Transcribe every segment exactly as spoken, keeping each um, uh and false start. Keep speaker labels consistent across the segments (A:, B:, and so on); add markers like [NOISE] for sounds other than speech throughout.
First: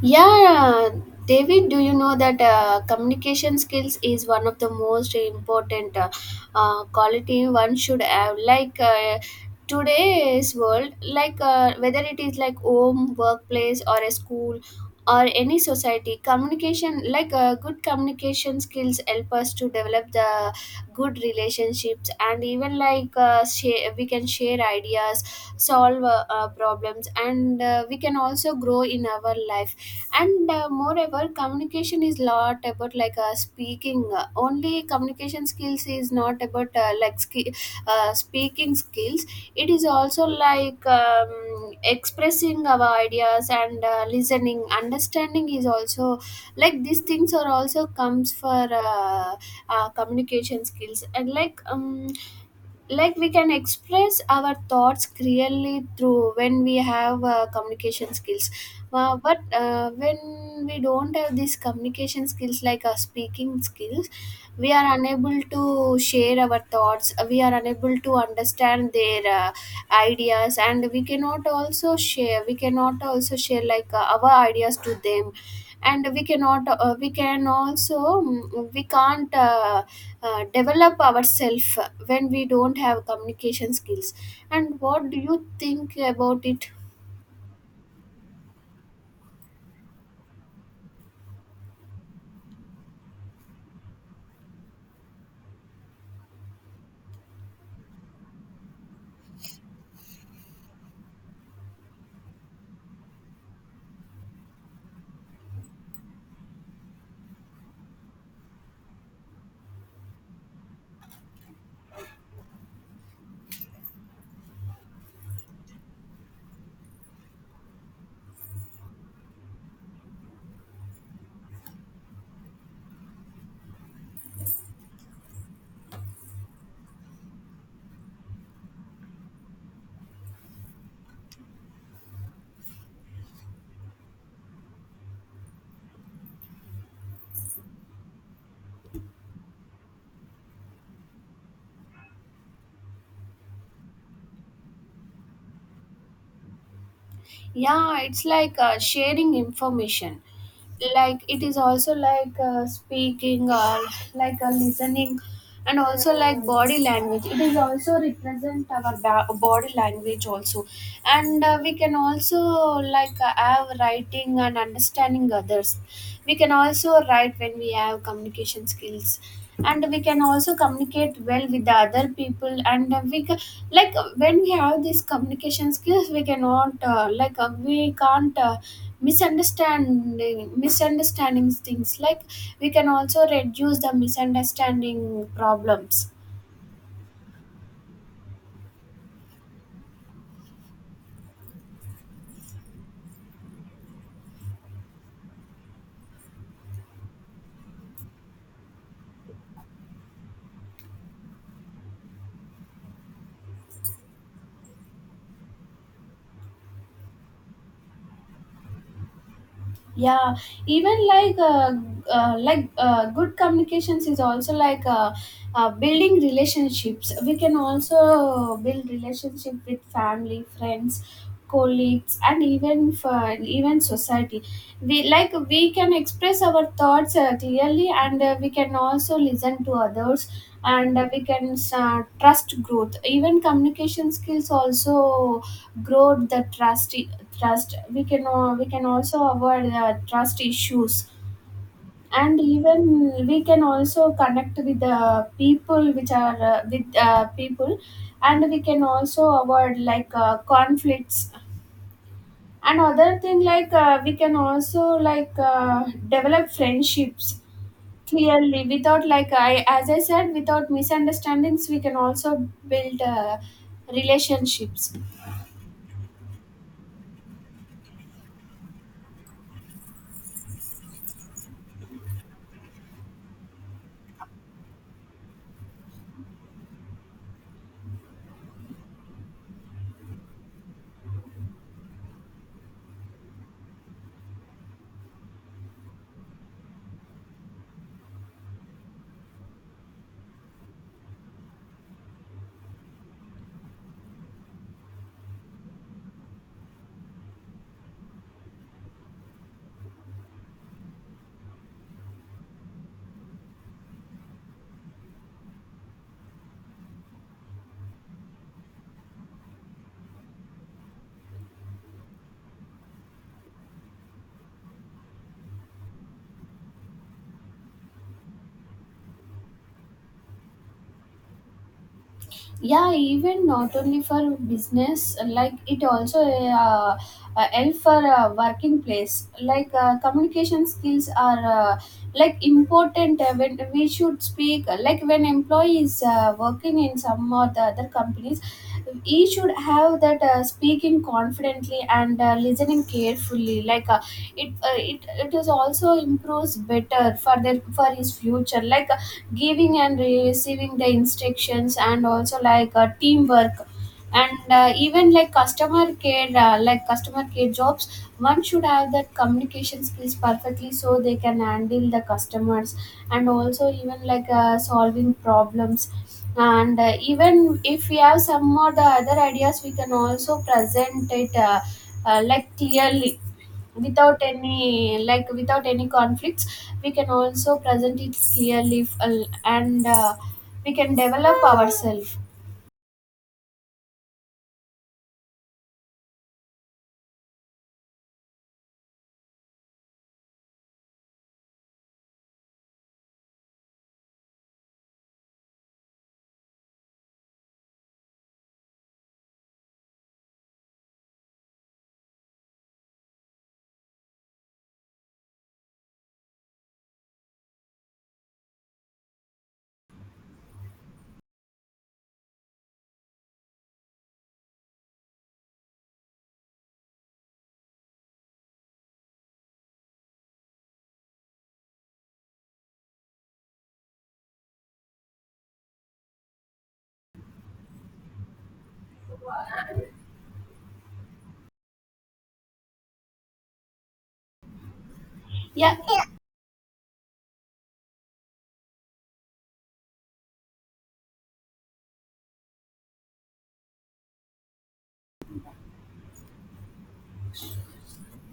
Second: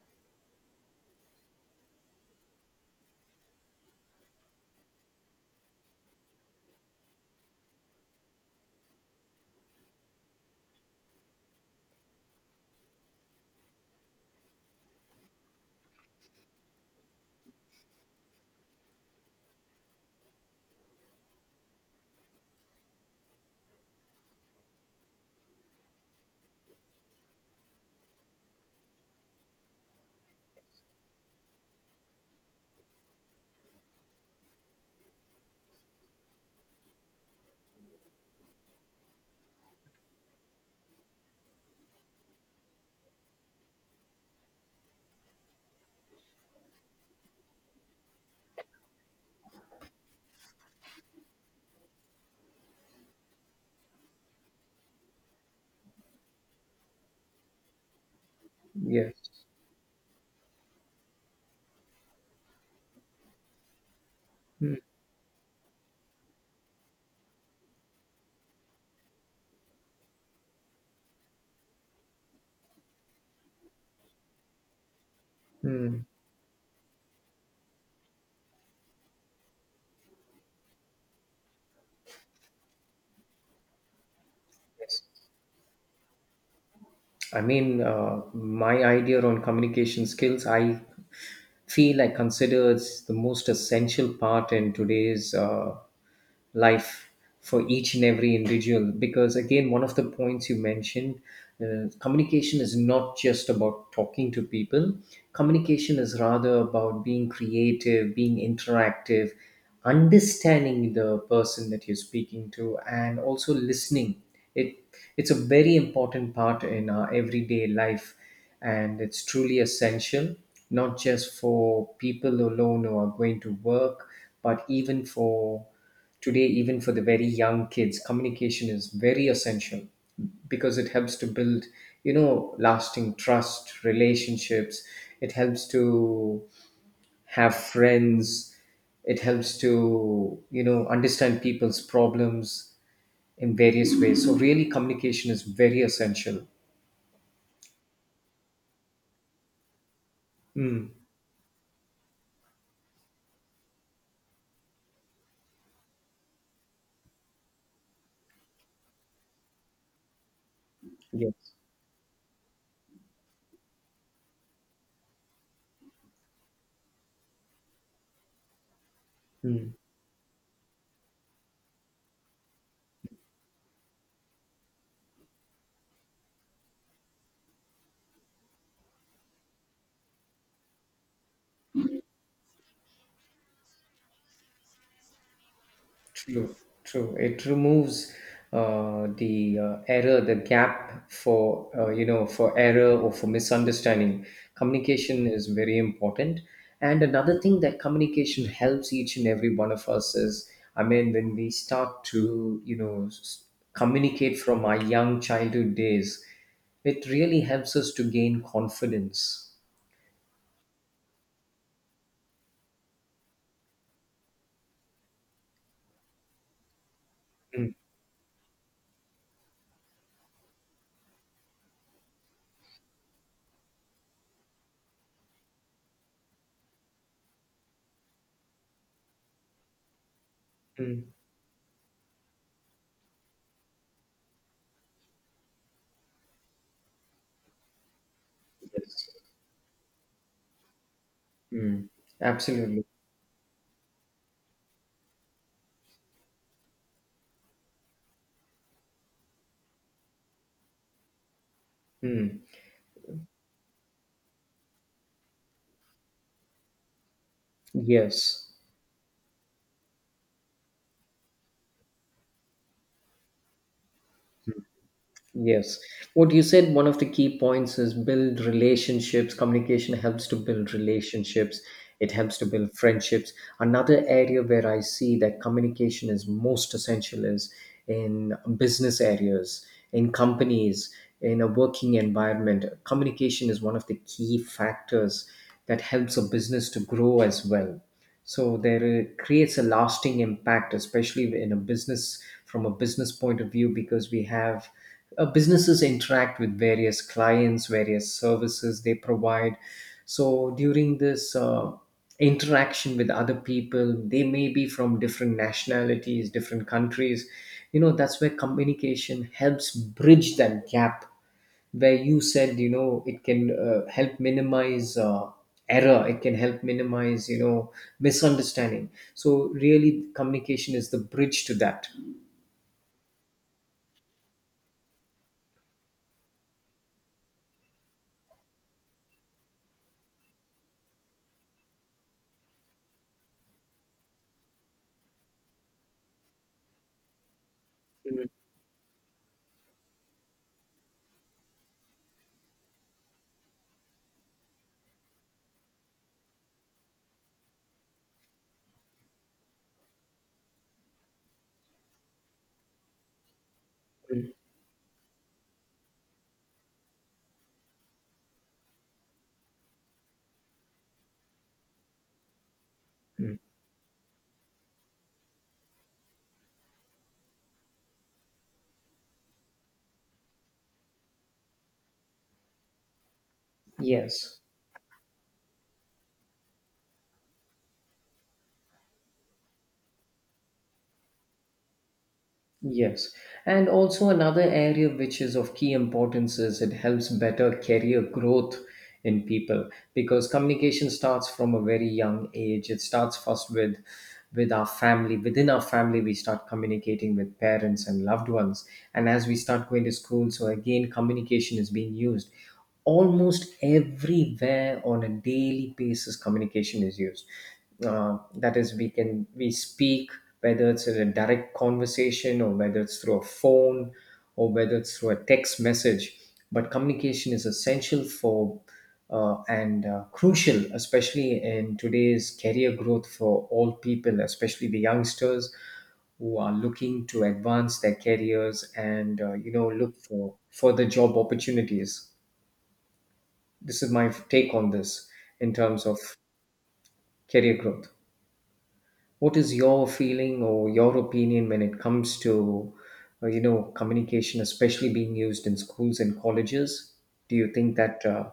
A: Yeah, David, do you know that uh, communication skills is one of the most important uh, uh, quality one should have? Like uh, today's world, like uh, whether it is like home, workplace, or a school, or any society, communication, like uh, good communication skills help us to develop the good relationships and even like uh, share, we can share ideas, solve uh, uh, problems, and uh, we can also grow in our life. And uh, moreover, communication is lot about like uh, speaking, uh, only communication skills is not about uh, like ski- uh, speaking skills. It is also like um, expressing our ideas and uh, listening, understanding is also, like, these things are also comes for uh, uh, communication skills. And like um, like, we can express our thoughts clearly through when we have uh, communication skills. uh,
B: Yes.
A: but uh, when we don't have these communication skills, like uh, speaking skills, we
B: Mm,
A: are unable to share our thoughts, we are unable to understand their uh, ideas, and we cannot also share we cannot also share like uh, our ideas to them.
B: mm.
A: And we cannot uh, we can also mm, we can't uh, uh, develop ourselves when we don't have communication skills. And what do you think about it?
B: I mean, uh, my idea on communication skills, I feel I consider it's the most essential part in today's uh, life for each and every individual. Because again, one of the points you mentioned, uh, communication is not just about talking to people. Communication is rather about being creative, being interactive, understanding the person that you're speaking to, and also listening. It it's a very important part in our everyday life, and it's truly essential, not just for people alone who are going to work, but even for today, even for the very young kids, communication is very essential because it helps to build, you know lasting trust relationships. It helps to have friends. It helps to, you know understand people's problems in various ways. So really, communication is very essential.
A: Yeah, it's like uh, sharing information,
B: Mm.
A: like it is also like uh, speaking or like uh, listening, and also like body language, it is also represent our ba- body language also.
B: Yes.
A: And uh, we can also like uh, have writing and understanding others, we can also write when we have communication skills.
B: Mm.
A: And we can also communicate well with the other people. And uh, we can, like uh, when we have these communication skills, we cannot, uh, like uh, we can't, uh, misunderstanding misunderstandings things, like, we can also reduce the misunderstanding problems.
B: True, true. It removes uh, the uh, error, the gap for, uh, you know for error or for misunderstanding. Communication is very important. And another thing that communication helps each and every one of us is, I mean, when we start to you know s- communicate from our young childhood days, it really helps us to gain confidence.
A: Yeah, even like uh, uh, like uh, good communications is also like uh, uh, building relationships, we can
B: Mm.
A: also build relationship with family, friends, colleagues, and even for, even society. We like we can express our thoughts uh, clearly, and uh, we can also listen to others. And uh,
B: Mm.
A: we can uh, trust growth, even communication skills also grow the trust trust we can al- we can
B: Yes.
A: also avoid the trust issues.
B: Mm.
A: And
B: Absolutely.
A: even we can also connect with the people, which are uh, with uh, people. And we can also avoid like uh, conflicts.
B: Mm.
A: And other thing, like uh, we can also, like uh, develop friendships
B: Yes.
A: clearly, without, like, I as I said, without misunderstandings, we can also build uh, relationships.
B: Yes. What you said, one of the key points is build relationships. Communication helps to build relationships. It helps to build friendships. Another area where I see that communication is most essential is in business areas, in companies, in a working environment. Communication is one of the key factors that helps a business to grow as well, so there it creates a lasting impact, especially in a business, from a business point of view, because we have uh, businesses interact with various clients, various services they provide. So during this uh, interaction with other people, they may be from different nationalities, different countries. You know, that's where communication helps bridge that gap, where you said, you know, it can uh, help minimize uh, error. It can help minimize, you know, misunderstanding. So really, communication is the bridge to that.
A: Yeah, even not only for business, like it also uh, uh, help for uh, working place, like uh, communication skills are uh, like important uh, when we should speak, like when employees uh, working in some or the other
B: Mm,
A: companies, he should have that uh, speaking confidently and uh, listening carefully, like uh, it, uh, it it is also improves better for their, for his future, like giving and receiving the instructions, and also like uh, teamwork.
B: mm.
A: And uh, even like customer care, uh, like customer care jobs, one should have that communication skills perfectly, so they can handle the customers. And
B: Mm.
A: also even like uh, solving problems. And uh, even if we have some or the other ideas, we can also present it uh, uh, like clearly, without
B: Yes.
A: any, like, without any conflicts, we can also present it clearly. F- and uh, we can develop ourselves.
B: Yes, and also another area which is of key importance is it helps better career growth in people because communication starts from a very young age. It starts first with with our family. Within our family, we start communicating with parents and loved ones, and as we start going to school, so again communication is being used almost everywhere. On a daily basis, communication is used. Uh, that is, we can we speak, whether it's in a direct conversation, or whether it's through a phone, or whether it's through a text message, but communication is essential for, uh, and uh, crucial, especially in today's career growth for all people, especially the youngsters who are looking to advance their careers and, uh, you know look for further job opportunities. This is my take on this, in
A: Yeah,
B: terms of career growth. What is your feeling or your opinion when it comes to, uh, you know, communication especially being used in schools and colleges? Do you think that uh,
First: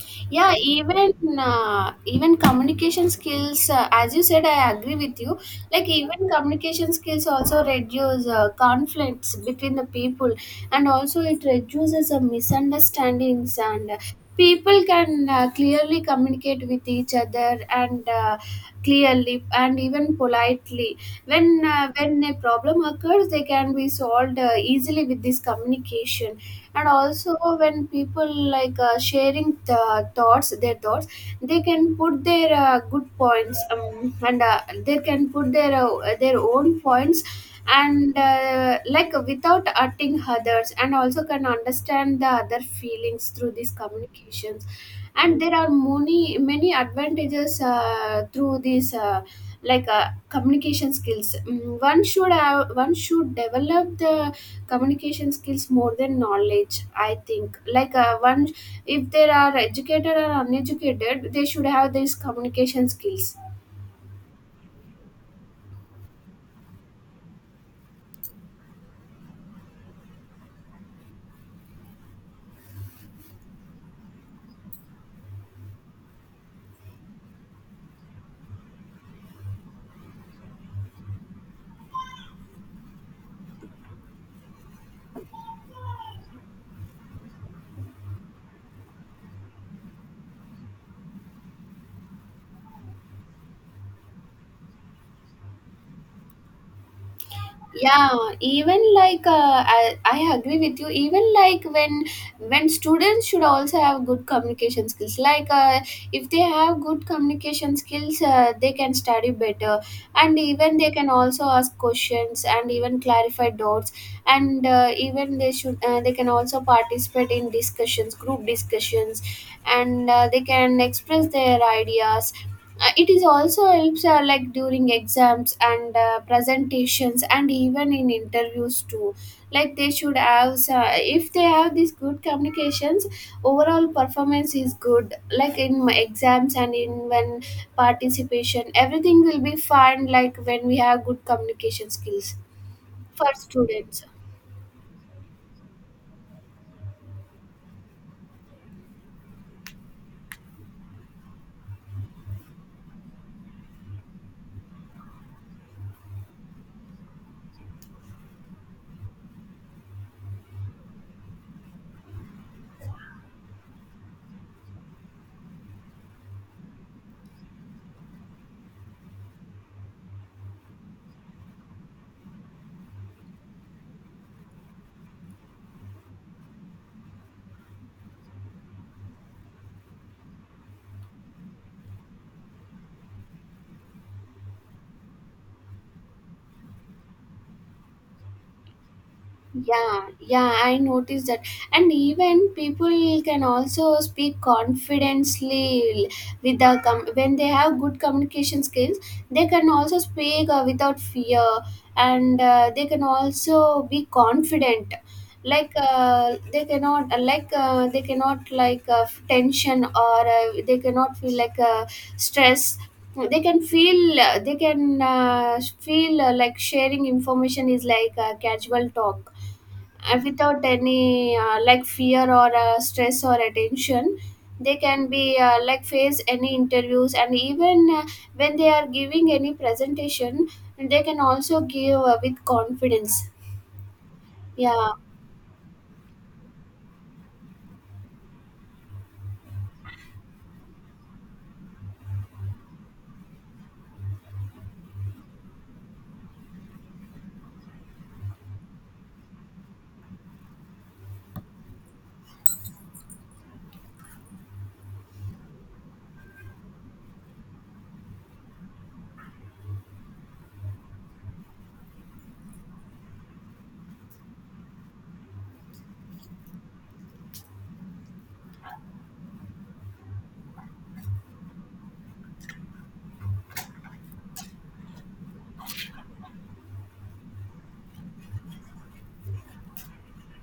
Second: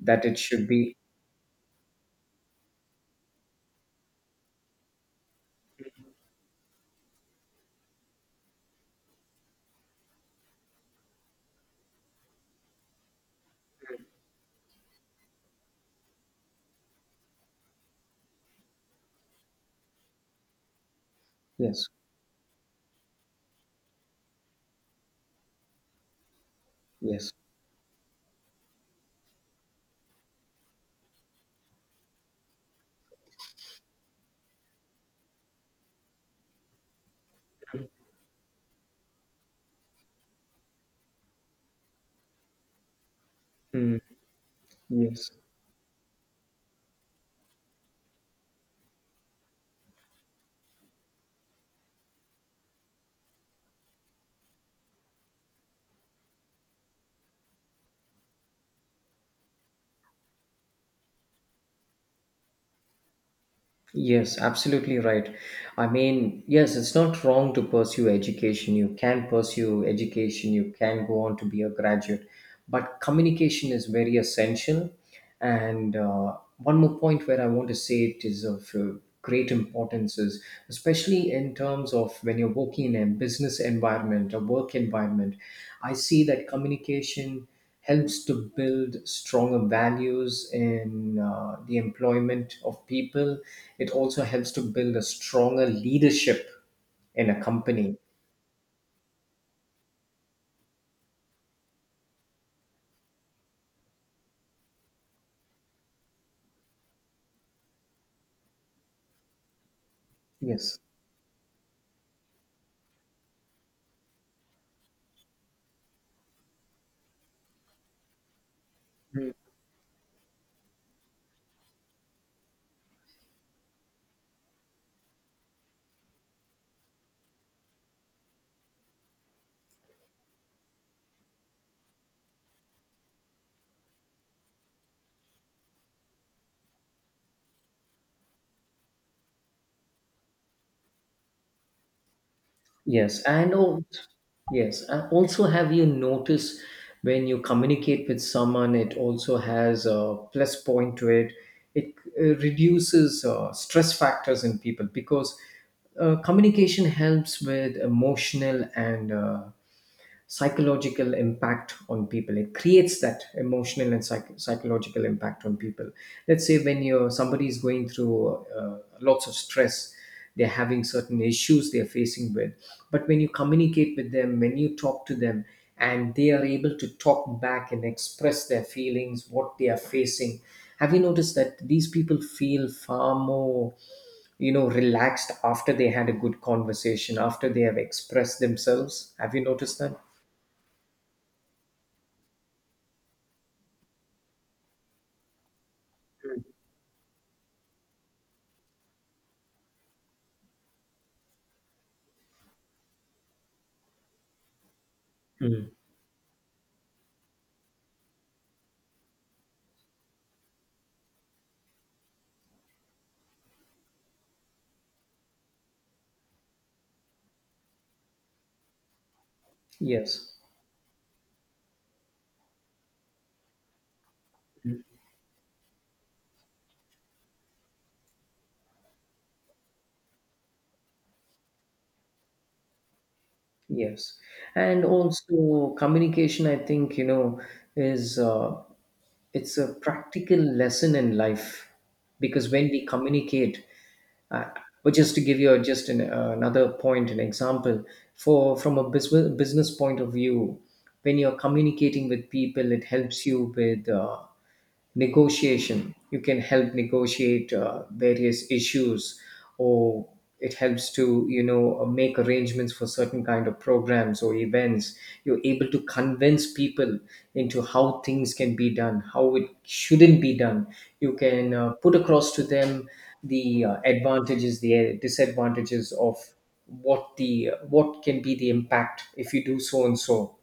B: that it
A: yeah,
B: should be...
A: even uh, even communication skills, uh, as you said, I agree with you. Like even communication skills also reduce uh, conflicts between the people, and also it reduces the misunderstandings. And uh, people can uh, clearly communicate with each other, and uh, clearly and even politely. When
B: Yes.
A: uh, when a problem occurs, they can be solved uh, easily with this communication. And
B: Yes.
A: also, when people, like uh, sharing the thoughts, their thoughts, they can put their uh, good points, um, and uh, they can put their uh, their own points, and uh, like without hurting others, and also can understand the other feelings through these
B: Mm,
A: communications.
B: yes.
A: And there are many many advantages uh, through these uh, like uh, communication skills. Mm, one should have, one should develop the communication skills more than knowledge, I think, like uh, one, if they are educated or uneducated, they should have these communication skills.
B: Yes, absolutely right. I mean, yes, it's not wrong to pursue education. You can pursue education, you can go on to be a graduate, but communication is very essential. And uh, one more point where I want to say it is of, uh, great importance is, especially in terms of when you're working in a business environment, a work environment, I see that communication helps to build stronger values in, uh, the employment of people. It also helps to build a stronger leadership in a company.
A: Yeah, even like uh, I, I agree with you, even like when when students should also have good communication skills, like uh, if they have good communication skills, uh, they can study better, and even
B: Yes.
A: they can also ask questions and even clarify doubts. And uh, even they should uh, they can also participate in discussions, group discussions,
B: Mm.
A: and uh, they can express their ideas. Uh, it is also helps uh, like during exams and uh, presentations, and even in interviews too. Like they should have uh, if they have these good communications, overall performance is good, like in my exams and in, when participation, everything will be fine, like when we have good communication skills
B: Yes.
A: for
B: And al-
A: students.
B: yes. And also, have you noticed when you communicate with someone, it also has a plus point to it. It uh, reduces uh, stress factors in people because uh, communication helps with emotional and, uh, psychological impact on people. It creates that emotional and psych- psychological impact on people. Let's say when you, somebody is going through uh, lots of stress, they're having certain issues they're facing with, but when you communicate with them, when you talk to them, and they are able to talk back and express their feelings, what they are facing, have you noticed that these people feel far more, you know relaxed after they had a good conversation, after they have expressed themselves? Have you noticed that?
A: Yeah, yeah, I noticed that. And even people can also speak confidently, with the com- when they have good communication skills, they can also speak uh, without fear, and uh, they can also be confident.
B: Mm.
A: Like uh, they cannot, uh, like uh, they cannot, like uh, tension, or uh, they cannot feel like uh, stress. They can feel, uh, they can uh, feel uh, like sharing information is like a casual talk, uh,
B: Yes.
A: without any uh, like fear or uh, stress or attention. They
B: Mm.
A: can be, uh, like, face any interviews, and even uh, when they are giving any presentation, they can also give, uh, with confidence.
B: Yes. And
A: Yeah,
B: also communication, I think, you know, is, uh, it's a practical lesson in life because when we communicate, uh, but just to give you just an, uh, another point, an example, for from a business business point of view, when you're communicating with people, it helps you with. Uh, negotiation, you can help negotiate uh, various issues, or it helps to, you know, uh, make arrangements for certain kind of programs or events. You're able to convince people into how things can be done, how it shouldn't be done. You can uh, put across to them the, uh, advantages, the uh, disadvantages of what the uh, what can be the impact if you do so and so.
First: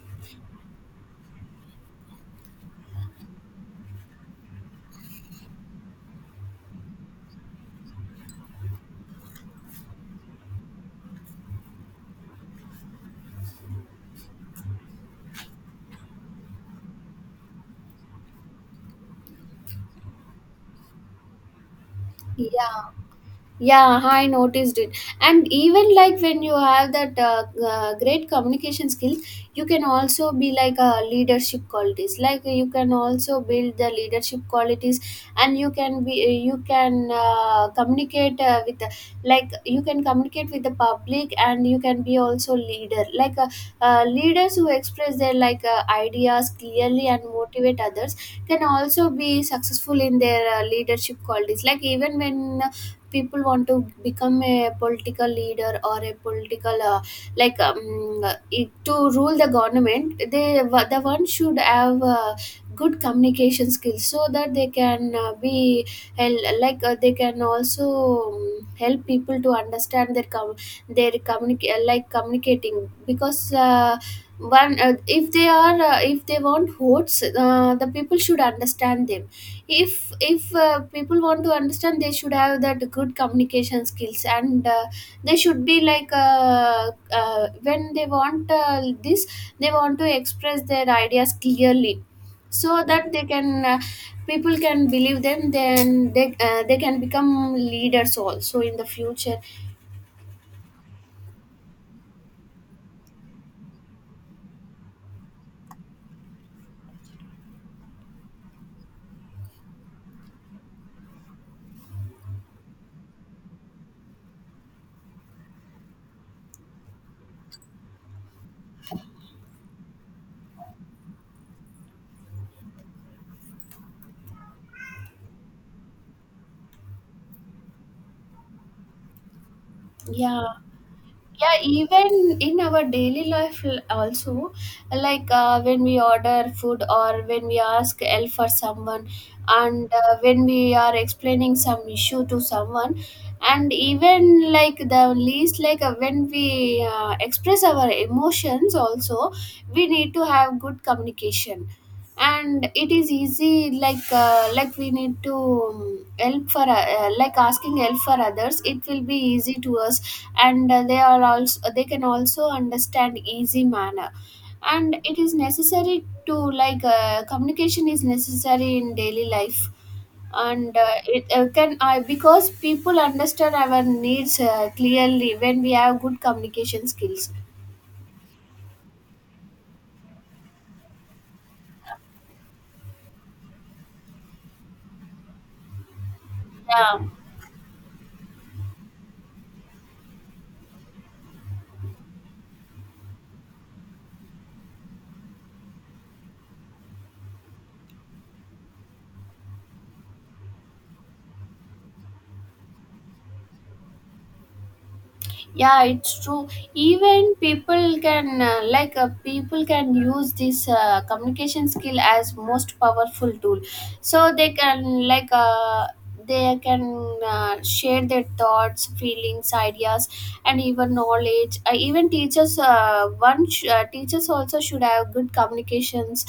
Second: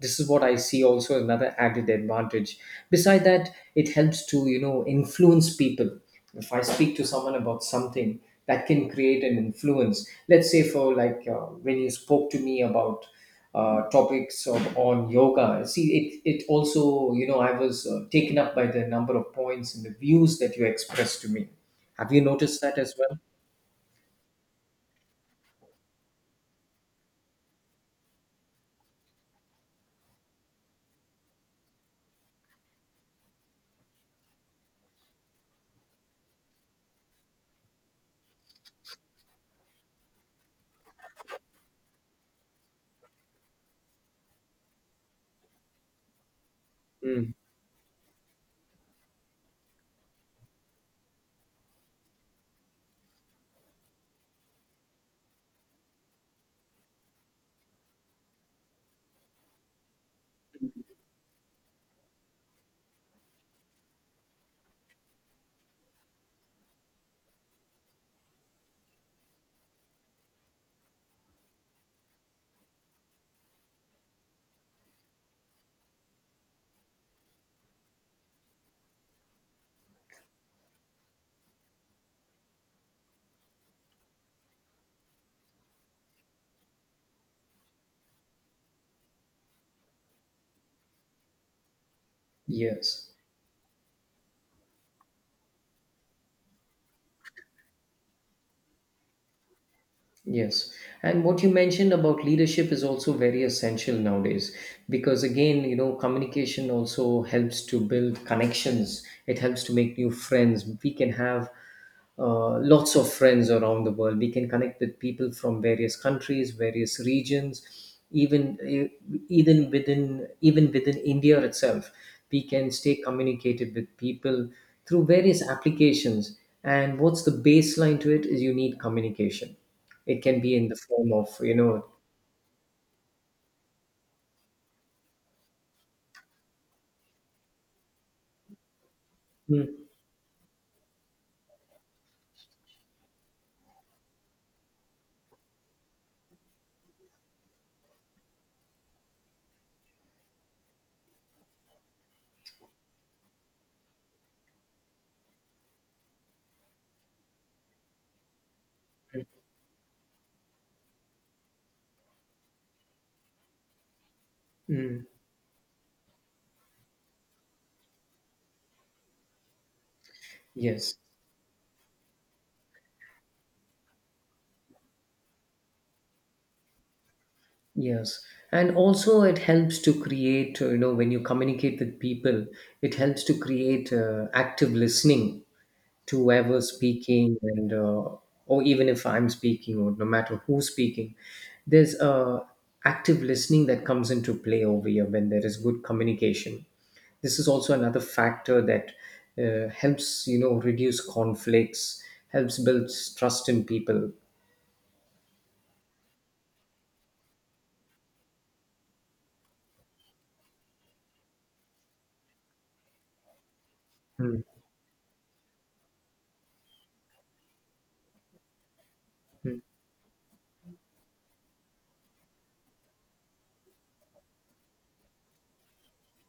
B: This is what I see also as another added advantage. Beside that, it helps to, you know influence people. If I speak to someone about something, that can create an influence. Let's say for like, uh, when you spoke to me about, uh, topics of, on yoga, see, it, it also, you know I was uh, taken up by the number of points and the views that you expressed to me. Have you noticed that
A: yeah,
B: as well?
A: yeah, I noticed it. And even like when you have that uh, uh, great communication skills, you can also be like a leadership qualities, like you can also build the leadership qualities. And you can be uh, you can uh, communicate uh, with the, like you can communicate with the public, and you can be also leader, like uh, uh, leaders who express their, like uh, ideas clearly and
B: Mm.
A: motivate others can also be successful in their uh, leadership qualities. Like, even when uh, people want to become a political leader, or a political, uh, like um, it, to rule the government, they the one should have uh, good communication skills, so that they can uh, be hel- like uh, they can also um, help people to understand their com- their communica- like communicating, because uh, one uh, if they are uh, if they want votes, uh, the people should understand them. If if uh, people want to understand, they should have that good communication skills, and uh, they should be, like uh, uh, when they want uh, this they want to express their ideas clearly, so
B: Yes.
A: that they can uh, people can believe them, then they uh, they can become leaders also in the future.
B: Yes. And what you mentioned about leadership is also very essential nowadays because, again, you know, communication also helps to build connections. It helps to make new friends. We can have uh, lots of friends around the world. We can connect with people from various countries, various regions, even uh, even within even within India itself. We can stay communicated with people through various applications. And what's the baseline to it is you need communication. It can
A: Yeah,
B: be in the form of,
A: yeah,
B: you know...
A: even in our daily life, l- also, like uh, when we order food, or when we ask help for someone,
B: Mm,
A: and uh, when we are explaining some issue to someone, and even like the least, like uh, when we uh, express our emotions also, we need to have good communication. And it is easy, like uh, like we need to, um, help for uh, uh, like, asking help for others, it will be easy to us, and uh, they are also they can also understand easy manner. And
B: mm.
A: it is necessary to like uh, communication is necessary in daily life. And uh,
B: Yes,
A: it uh, can I because people understand our needs uh, clearly when we have good communication skills.
B: yes. And also it helps to create, uh, you know, when you communicate with people, it helps to create uh, active listening to whoever's
A: Yeah,
B: speaking, and uh, or even if I'm speaking, or no matter who's speaking, there's uh, active listening that comes into play over here when there is good communication. This is also another factor that uh, helps, you know, reduce conflicts, helps build trust in people.
A: yeah, it's true. Even people can uh, like uh, people can use this uh, communication skill as most powerful tool, so
B: Mm,
A: they can like uh, they can uh, share their thoughts, feelings,
B: mm,
A: ideas, and even knowledge. Uh, even teachers, uh, one sh- uh, teachers also should have good communications,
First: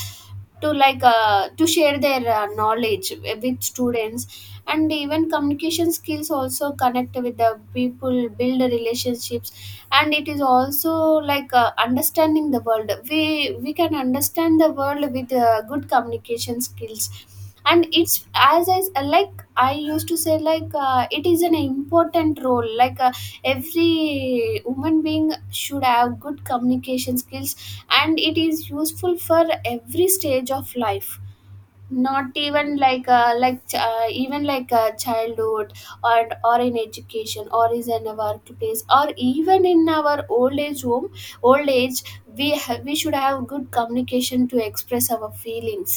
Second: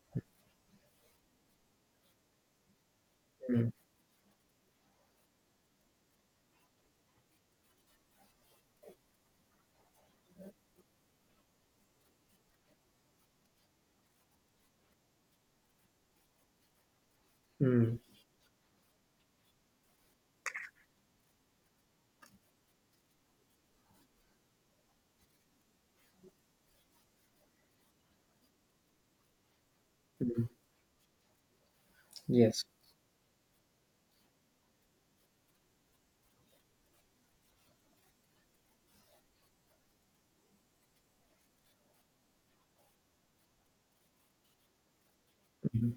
A: to, like uh, to share their uh, knowledge with
B: mm,
A: students. And even communication skills also connect with the people, build relationships, and it is also, like uh, understanding the world. We we can understand the world with uh, good communication skills. And
B: mm,
A: it's, as I, like, I used to say, like uh, it is an important role, like uh, every human being should have good communication skills. And it is useful for every
B: mm.
A: stage of life, not
B: Yes.
A: even, like uh, like uh, even, like uh, childhood, or or in education, or is in our workplace, or even in our old age home. Old age, we ha- we should have good communication to express our feelings.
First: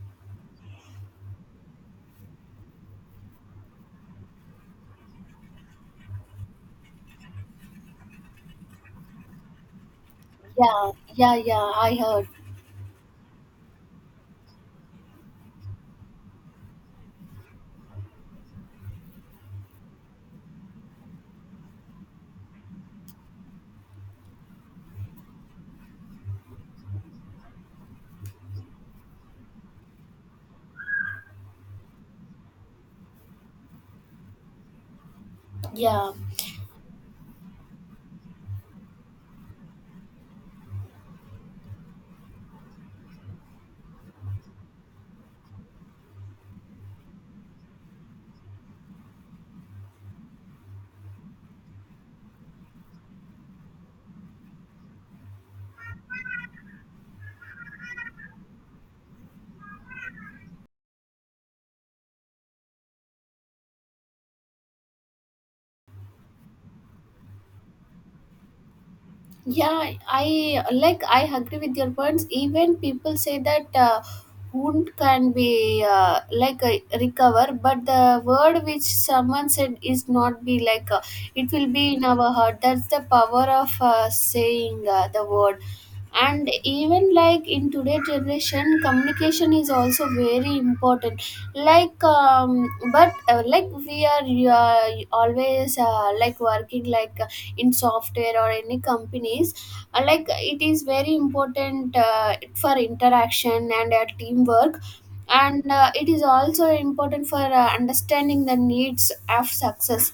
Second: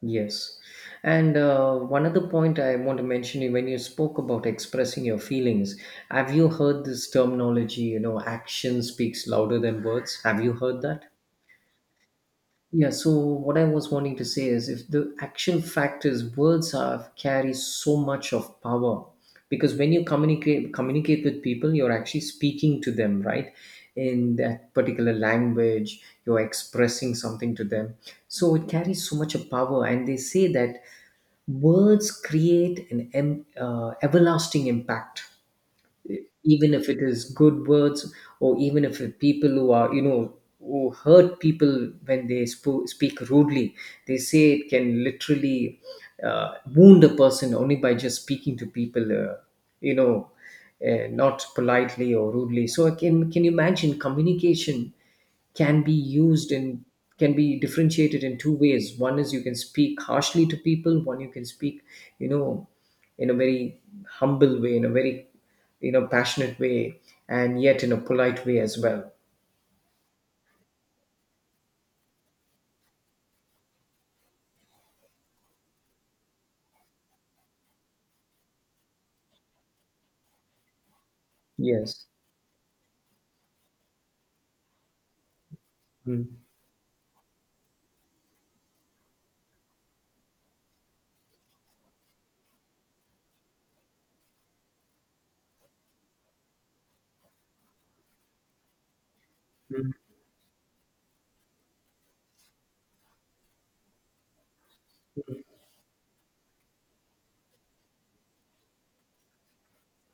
B: Yes. And uh, one other point I want to mention is when you spoke about expressing your feelings, have you heard this terminology, you know, action speaks louder than words? Have you heard
A: Yeah,
B: that?
A: yeah, yeah, I heard.
B: Yeah, so what I was wanting to say is if the action factors, words have carry so much of power, because when you communicate communicate with people, you're actually speaking to them, right? In that particular language, you're expressing something to them, so it carries so much of power. And they say that words create an em- uh, everlasting impact,
A: Yeah,
B: even if it is good words, or even if it, people who are, you know, who hurt people when they sp- speak rudely, they say it can literally uh, wound a person only by just speaking to people, uh, you know uh, not politely or rudely. So I can can you imagine communication can be used and can be differentiated in two ways? One is you can speak harshly to people, one you can speak, you know, in a very humble way, in a very, you know, passionate way, and yet in a polite way as well.
A: yeah, I like I agree with your points. Even people say that uh, wound can be uh, like uh, recover, but the word which someone said is not be, like uh, it will be in
B: Yes.
A: our heart. That's the power of uh, saying uh, the word.
B: Mm.
A: And even like in today generation communication is also very important, like um, but uh, like we are uh, always uh, like working like uh, in software or any companies.
B: Mm.
A: Uh, like it is very important uh, for interaction and uh, teamwork, and uh, it is also important for uh, understanding the needs of success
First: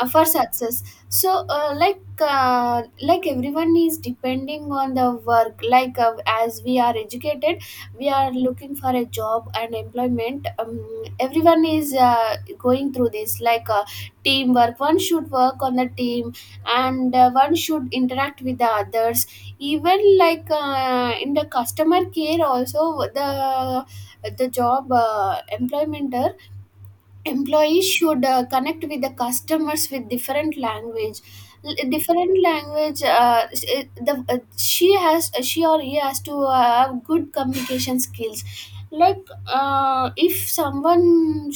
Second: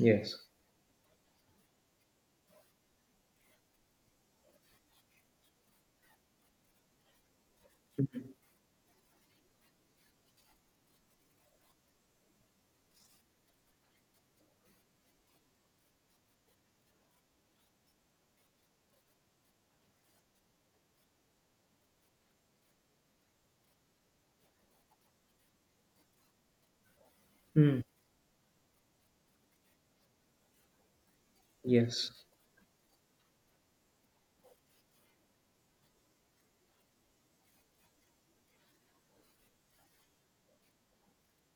A: uh, for success. So uh, like uh, like everyone is depending on the work, like uh, as we are educated, we are looking for a job and employment. Um, everyone is uh, going through this, like uh, teamwork, one should work on the team and uh, one should interact with the others. Even like uh, in the customer care also, the the job, uh, employment uh,
B: Mm.
A: employees should uh, connect with the customers with different language. L-
B: Yes.
A: different language, uh, s- uh, the uh, she has, uh, she or he has to uh, have good communication skills. Like, uh, if someone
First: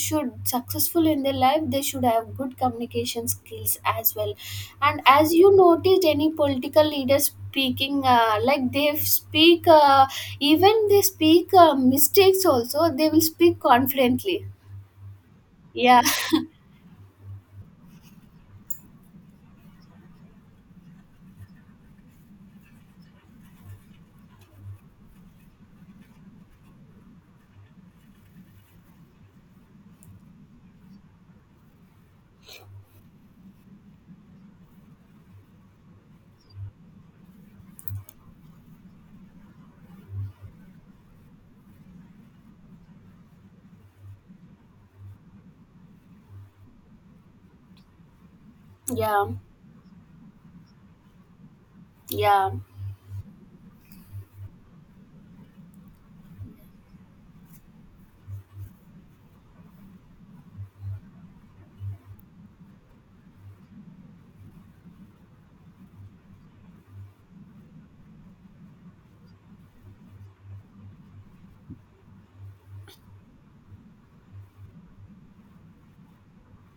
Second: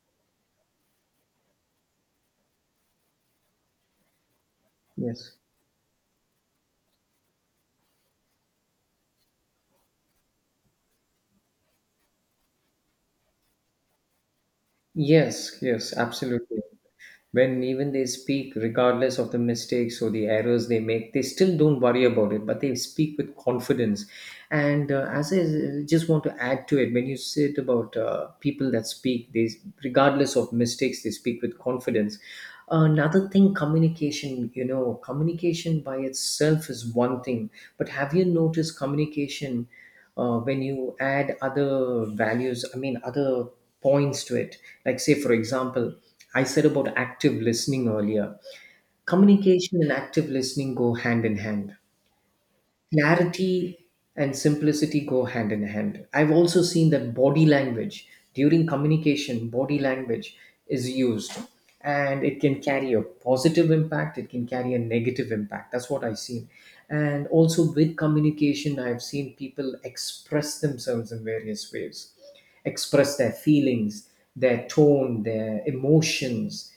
A: should successful in their life, they should have good communication skills as well. And
B: Yes.
A: as you noticed, any political leader speaking, uh, like they speak uh, even they speak uh, mistakes also, they will speak confidently,
B: Yes. Yes.
A: yeah [LAUGHS]
B: Absolutely. When even they speak regardless of the mistakes or the errors they make, they still don't worry about it, but they speak with confidence. And uh, as i uh, just want to add to it when you said about, uh, people that speak, they, regardless of mistakes, they speak with confidence. Another thing, communication, you know, communication by itself is one thing, but have you noticed communication, uh, when you add other values, I mean other points to it, like, say for example, I said about active listening earlier.
A: Yeah,
B: Communication and active listening go hand in hand.
A: yeah,
B: Clarity and simplicity go hand in hand. I've also seen that body language during communication, body language is used, and it can carry a positive impact, it can carry a negative impact. That's what I've seen. And also with communication, I've seen people express themselves in various ways, express their feelings, their tone, their emotions.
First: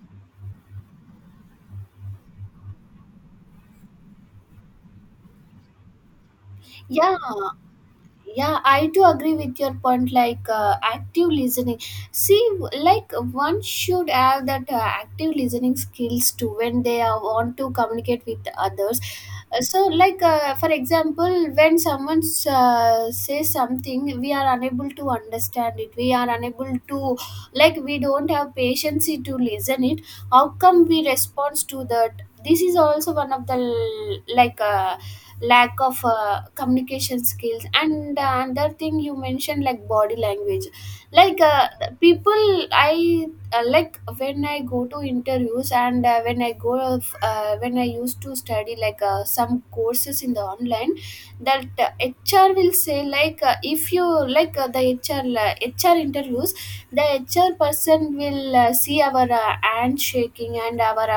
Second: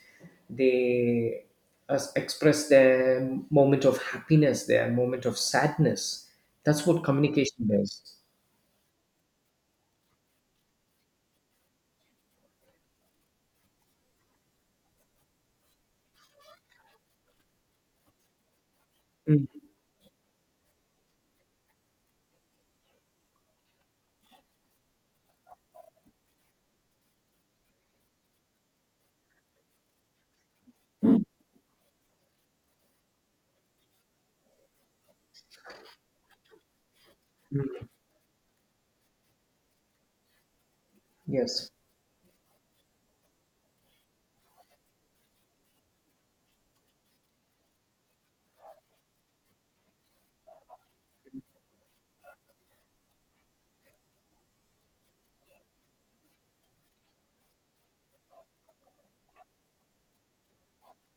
B: They us- express their moment of happiness, their moment of sadness. That's what
A: yeah,
B: communication does.
A: yeah. I do agree with your point, like uh, active listening. See, like one should have that uh, active listening skills too when they uh, want to communicate with others.
B: Mm,
A: Uh, So, like uh, for example, when someone uh, says something, we are unable to understand it. We are unable to, like, we don't have patience to listen it. How come we respond to that? This is also one of the l- like. Uh, lack of uh, communication skills.
B: mm,
A: And the another thing you mentioned, like body language, like uh,
B: yes.
A: people i uh, like when I go to interviews and uh, when i go of, uh, when I used to study like uh, some courses in the online, that uh, hr will say like uh, if you like uh, the hr la- hr interviews, the hr person will uh, see our uh, hand shaking and our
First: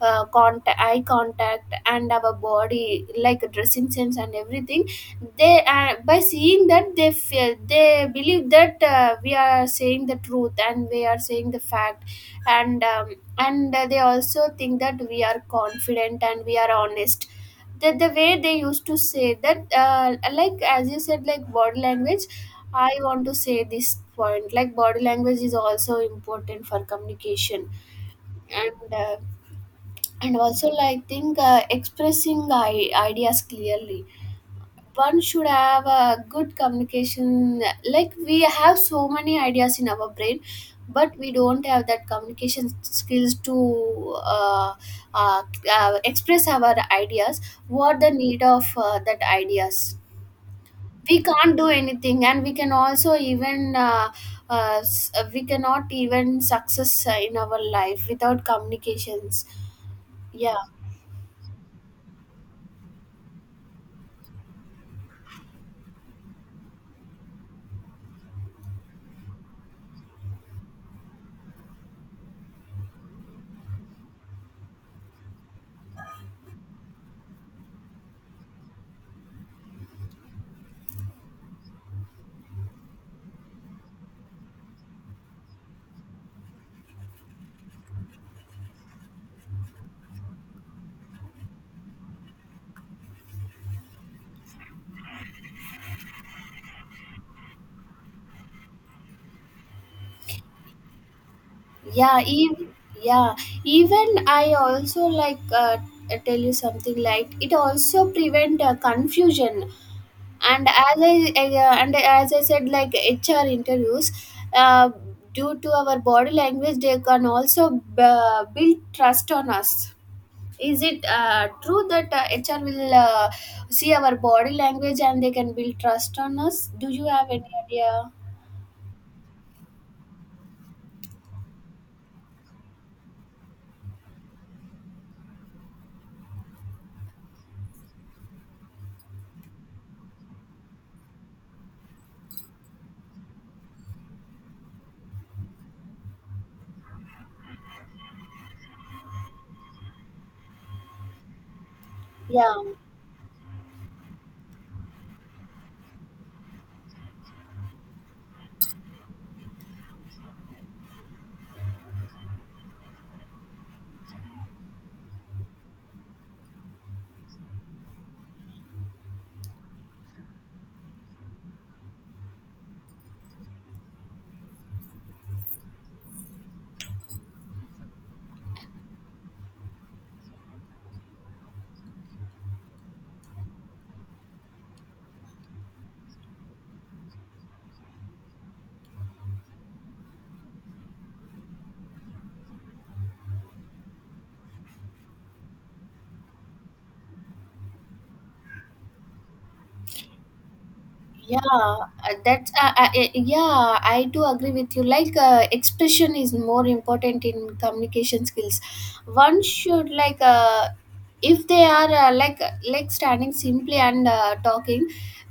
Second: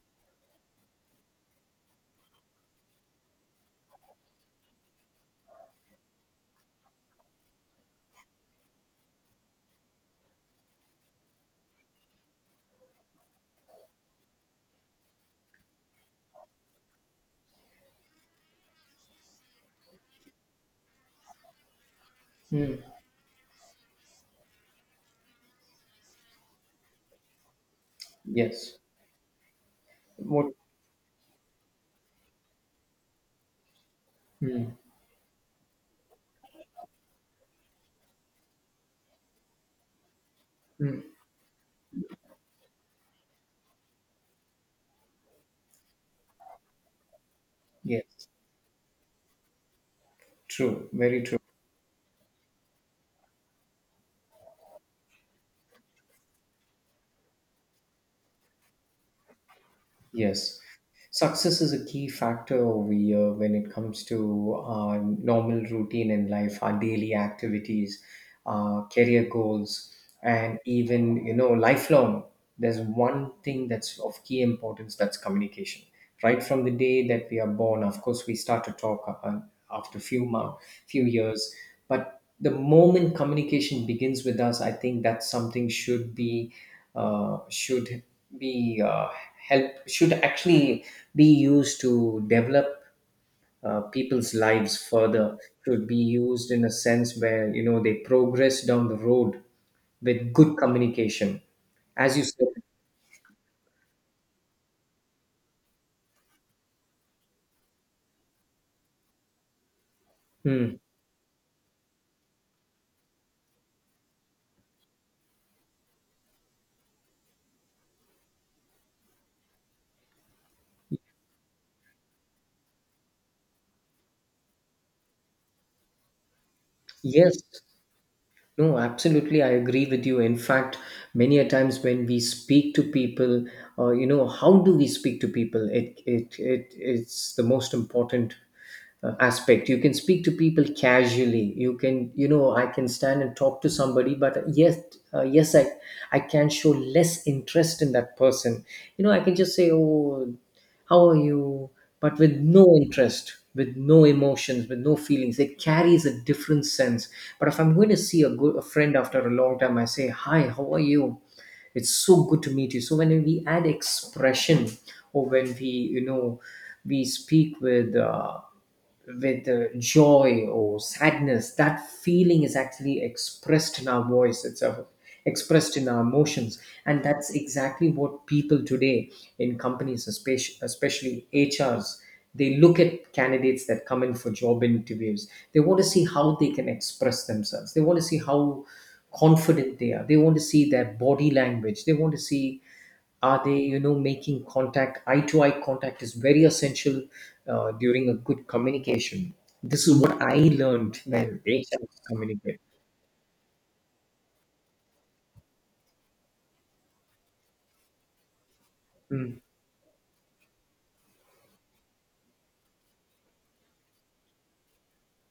A: uh, contact eye contact and our body, like dressing sense and everything. They, uh, by seeing that, they feel, they believe that uh, we are saying the truth and we are saying the fact. And um, and uh, they also think that we are confident and we are honest, the, the way they used to say that, uh, like as you said, like body language.
B: Mm,
A: I want to say this point, like body language is also important for communication.
B: yes.
A: And uh, and
B: What?
A: also like, I think uh, expressing I- ideas clearly,
B: Mm,
A: one should have a good communication. Like, we have so many ideas in our brain,
B: mm,
A: but we don't have that communication skills to uh, uh, uh, express our ideas, what the
B: yes.
A: need of uh, that ideas.
B: True.
A: We
B: Very true.
A: can't do anything, and we can also even uh, uh, s- we cannot even success uh, in our life without communications.
B: Yes,
A: Yeah.
B: success is a key factor over here when it comes to uh, normal routine in life, our daily activities, uh, career goals, and even you know lifelong. There's one thing that's of key importance, that's communication. Right from the day that we are born, of course, we start to talk uh, after few months, few years, but the moment communication begins with us, I think that's something should be uh, should be uh, help should actually be used to develop uh, people's lives further, should be used in a sense where you know they progress down the road with good communication, as
A: yeah
B: you said.
A: even Yeah, even I also like uh, tell you something, like it also prevent uh, confusion. And
B: Hmm,
A: as i, I uh, and as i said, like hr interviews, uh, due to our body language, they can also b- build trust on us. Is it uh, true that uh, hr will uh, see our body language and they can build trust on us? Do you have
B: yes.
A: any idea?
B: No, absolutely, I agree with you. In fact, many a times when we speak to people, uh, you know, how do we speak to people? It it it it's the most important uh, aspect. You can speak to people casually. You can, you know, I can stand and talk to somebody, but uh, yes, uh, yes, I I can show less interest in that person. You know, I can just say, oh, how are you, but with
A: Yeah.
B: no interest, with no emotions, with no feelings, it carries a different sense. But if I'm going to see a good a friend after a long time, I say, hi, how are you, it's so good to meet you. So when we add expression, or when we, you know, we speak with uh, with uh, joy or sadness, that feeling is actually expressed in our voice itself, expressed in our emotions. And that's exactly what people today in companies, especially especially hrs, they look at candidates that come in for job interviews. They want to see how they can express themselves. They want to see how confident they are. They want to see their body language. They want to see are they, you know, making contact. Eye to eye contact is very essential uh, during a good communication. This is what I learned
A: Yeah,
B: when they started to
A: uh, that's
B: communicate.
A: uh, uh, eh, yeah, I do agree with you, like uh, expression is more important in communication skills. One
B: Mm,
A: should like uh, if they are uh, like like standing simply and uh, talking.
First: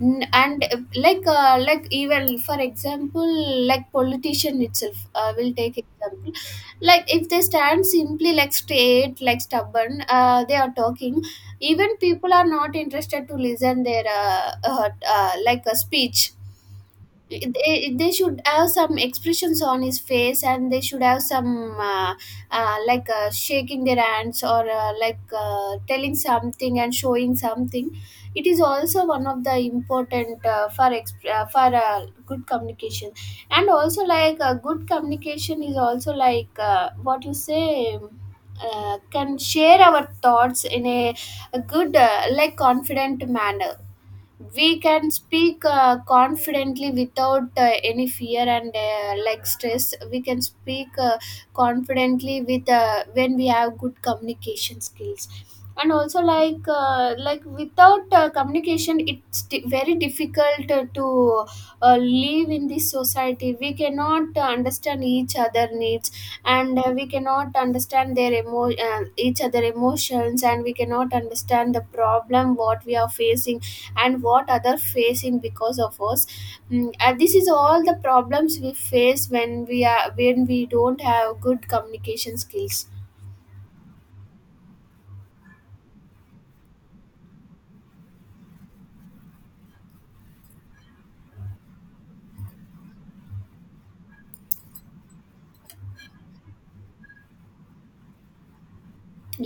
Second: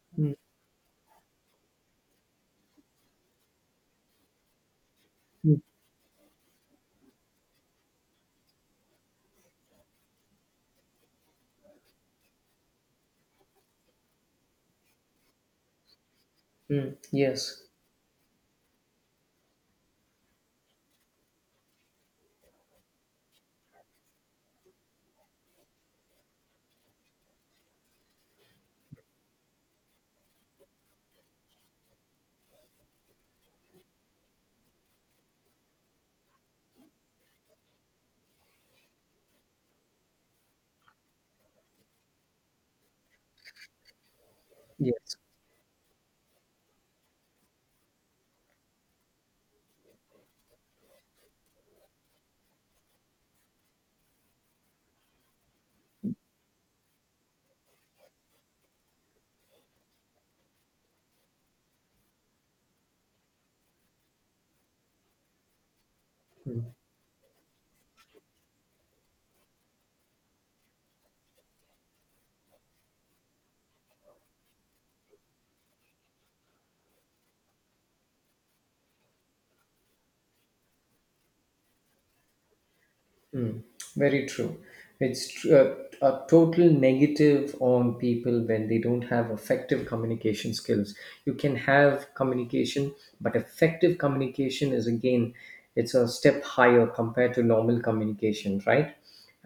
A: n-
B: mm,
A: And uh, like uh, like even for example, like politician itself uh, will
B: mm,
A: take example. Like if they stand simply, like straight, like stubborn, uh, they are talking, even people are not interested to listen their uh, uh, uh, like a speech.
B: mm. Yes,
A: They, they should have some expressions on his face, and they should have some uh, uh, like uh, shaking their hands or uh, like uh, telling something and showing something. It is also one of the important uh, for exp- uh, for uh, good communication. And also like, uh, good communication is also like, uh, what you say, uh, can share our thoughts in a, a good, uh, like confident manner. We can
B: yes.
A: speak uh, confidently without uh, any fear and uh, like stress. We can speak uh, confidently with uh, when we have good communication skills. And also like, uh, like without uh, communication, it's di- very difficult uh, to uh, live in this society. We cannot uh, understand each other needs,
B: Mm.
A: and uh, we cannot understand their emo- uh, each other emotions, and we cannot understand the problem what we are facing and what other facing because of us. Mm, and this is all the problems we face when we are, when we don't have good communication skills.
B: Mm, very true. It's tr- uh, a total negative on people when they don't have effective communication skills. You can have communication, but effective communication is, again, it's a step higher compared to normal communication, right?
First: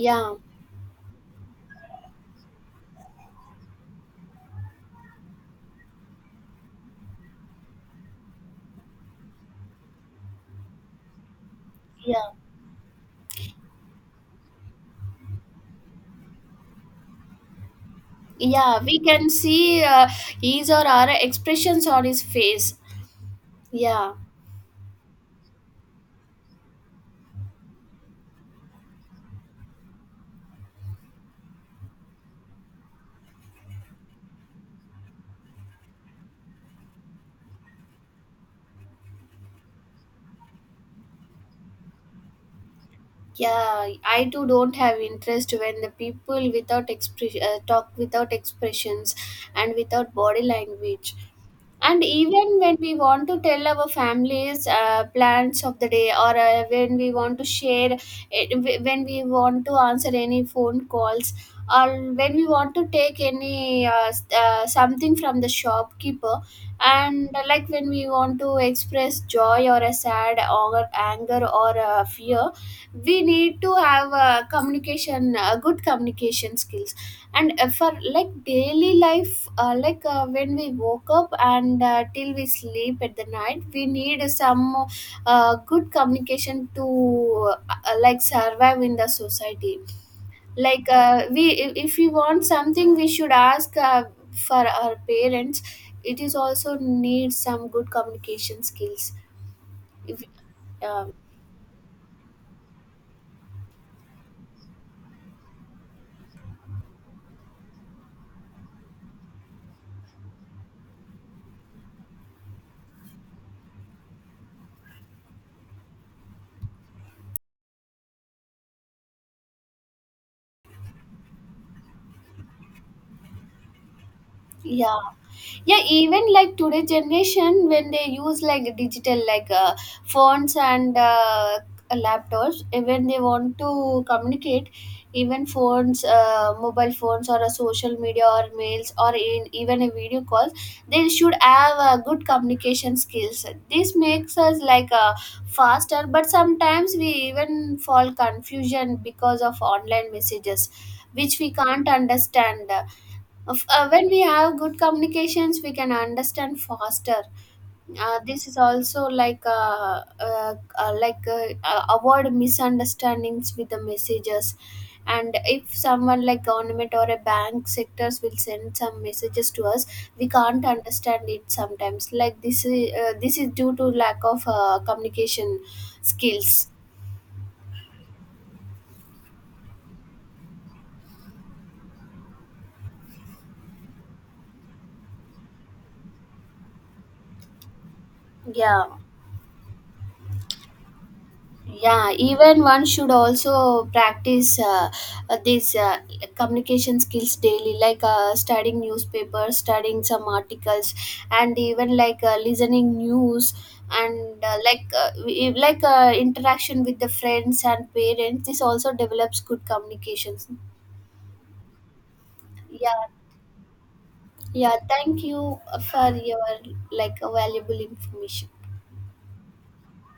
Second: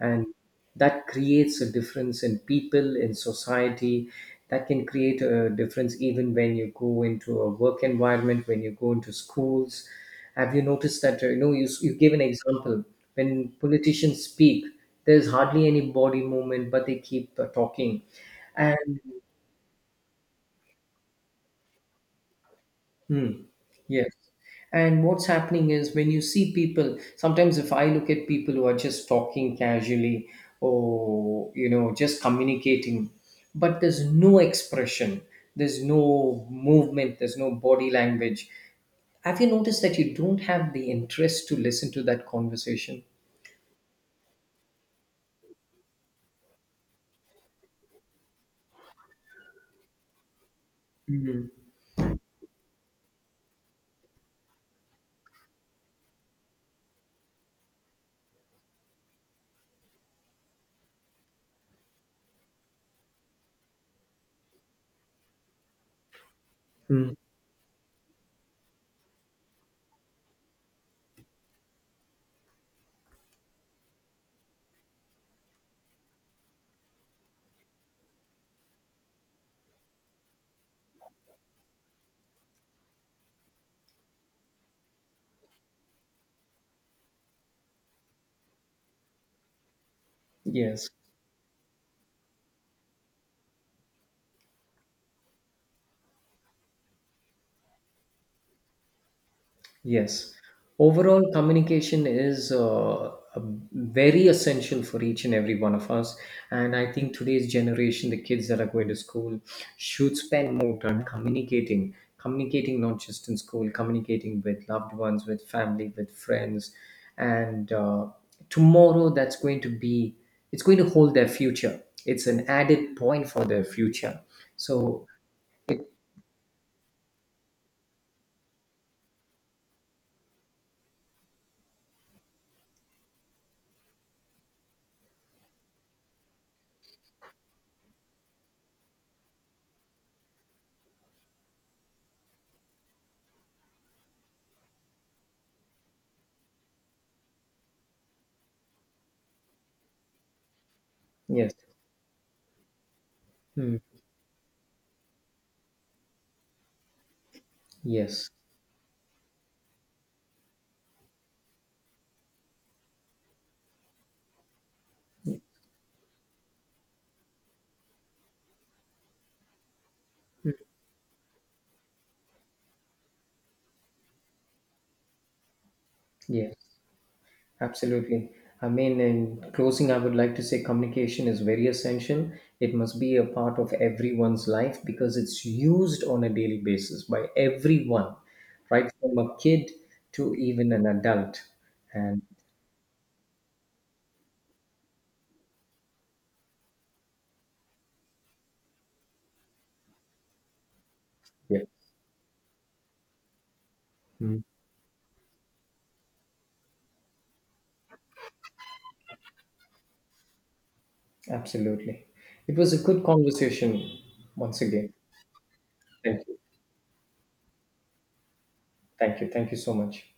B: And that creates a difference in people in society. That can create a difference even when you go into a work environment, when you go into schools. Have you noticed that, uh, you know, you, you gave an
A: yeah
B: example, when politicians speak, there's hardly any body movement but they keep uh, talking
A: Yeah, we
B: and—
A: can see uh, his or her expressions on his face.
B: Hmm. Yes.
A: Yeah.
B: And what's happening is when you see people, sometimes if I look at people who are just talking casually or, you know, just communicating, but there's no expression, there's no movement, there's no body language. Have you noticed that you don't have the interest to listen to that conversation?
A: Yeah, I too don't have interest when the people without expre uh, talk without expressions and without body language.
B: Mhm.
A: And even when we want to tell our families uh, plans of the day, or uh, when we want to share it, when we want to answer any phone calls, or when we want to take any uh, s- uh, something from the shopkeeper,
B: Mhm.
A: and uh, like when we want to express joy or a sad or anger or uh, fear, we need to have uh, communication, uh, good communication skills. And uh, for like daily life, uh, like uh, when we woke up and uh, till we sleep at the night, we need some uh, good communication to uh, uh, like survive in the society. Like,
B: Yes.
A: uh, we, if if we want something, we should ask, uh, for our parents, it is also need some good communication skills. If,
B: Yes.
A: um
B: Overall, communication is uh, a- very essential for each and every one of us. And I think today's generation, the kids that are going to school, should spend more time communicating. Communicating not just in school, communicating with loved ones, with family, with friends. And uh, tomorrow, that's going to be, it's going to hold their future. It's an added point for their future.
A: yeah.
B: So,
A: Yeah,
B: it,
A: even like today generation, when they use like digital, like uh, phones and uh, laptops, even they want to communicate. Even phones, uh, mobile phones or a social media or mails or in, even a video call, they should have uh, good communication skills. This makes us like uh, faster, but sometimes we even fall confusion because of online messages which we
B: yes.
A: can't understand. Of-
B: Hmm.
A: uh, when we have good communications, we can understand faster. Uh,
B: Yes.
A: this is also like, uh, uh, uh, like uh, uh, avoid misunderstandings with the messages. And if someone like government or a bank sectors will send some messages to us, we can't understand it sometimes, like this is, uh, this is due to lack of uh, communication
B: Yes.
A: skills.
B: Absolutely. I mean, in closing, I would like to say communication is very essential. It must be a part of everyone's life because it's used on a daily basis by everyone,
A: Yeah.
B: right from a kid to even an adult.
A: Yeah,
B: And
A: even one should also practice uh, uh, these uh, communication skills daily, like uh, studying newspapers, studying some articles, and
B: yeah,
A: even like uh, listening news, and
B: mm,
A: uh, like uh, we- like uh, interaction with the friends and parents, this also develops good communications.
B: absolutely. It was a
A: Yeah.
B: good conversation once
A: Yeah,
B: again.
A: thank you for
B: Thank you.
A: your like valuable information.
B: Thank you. Thank you so much.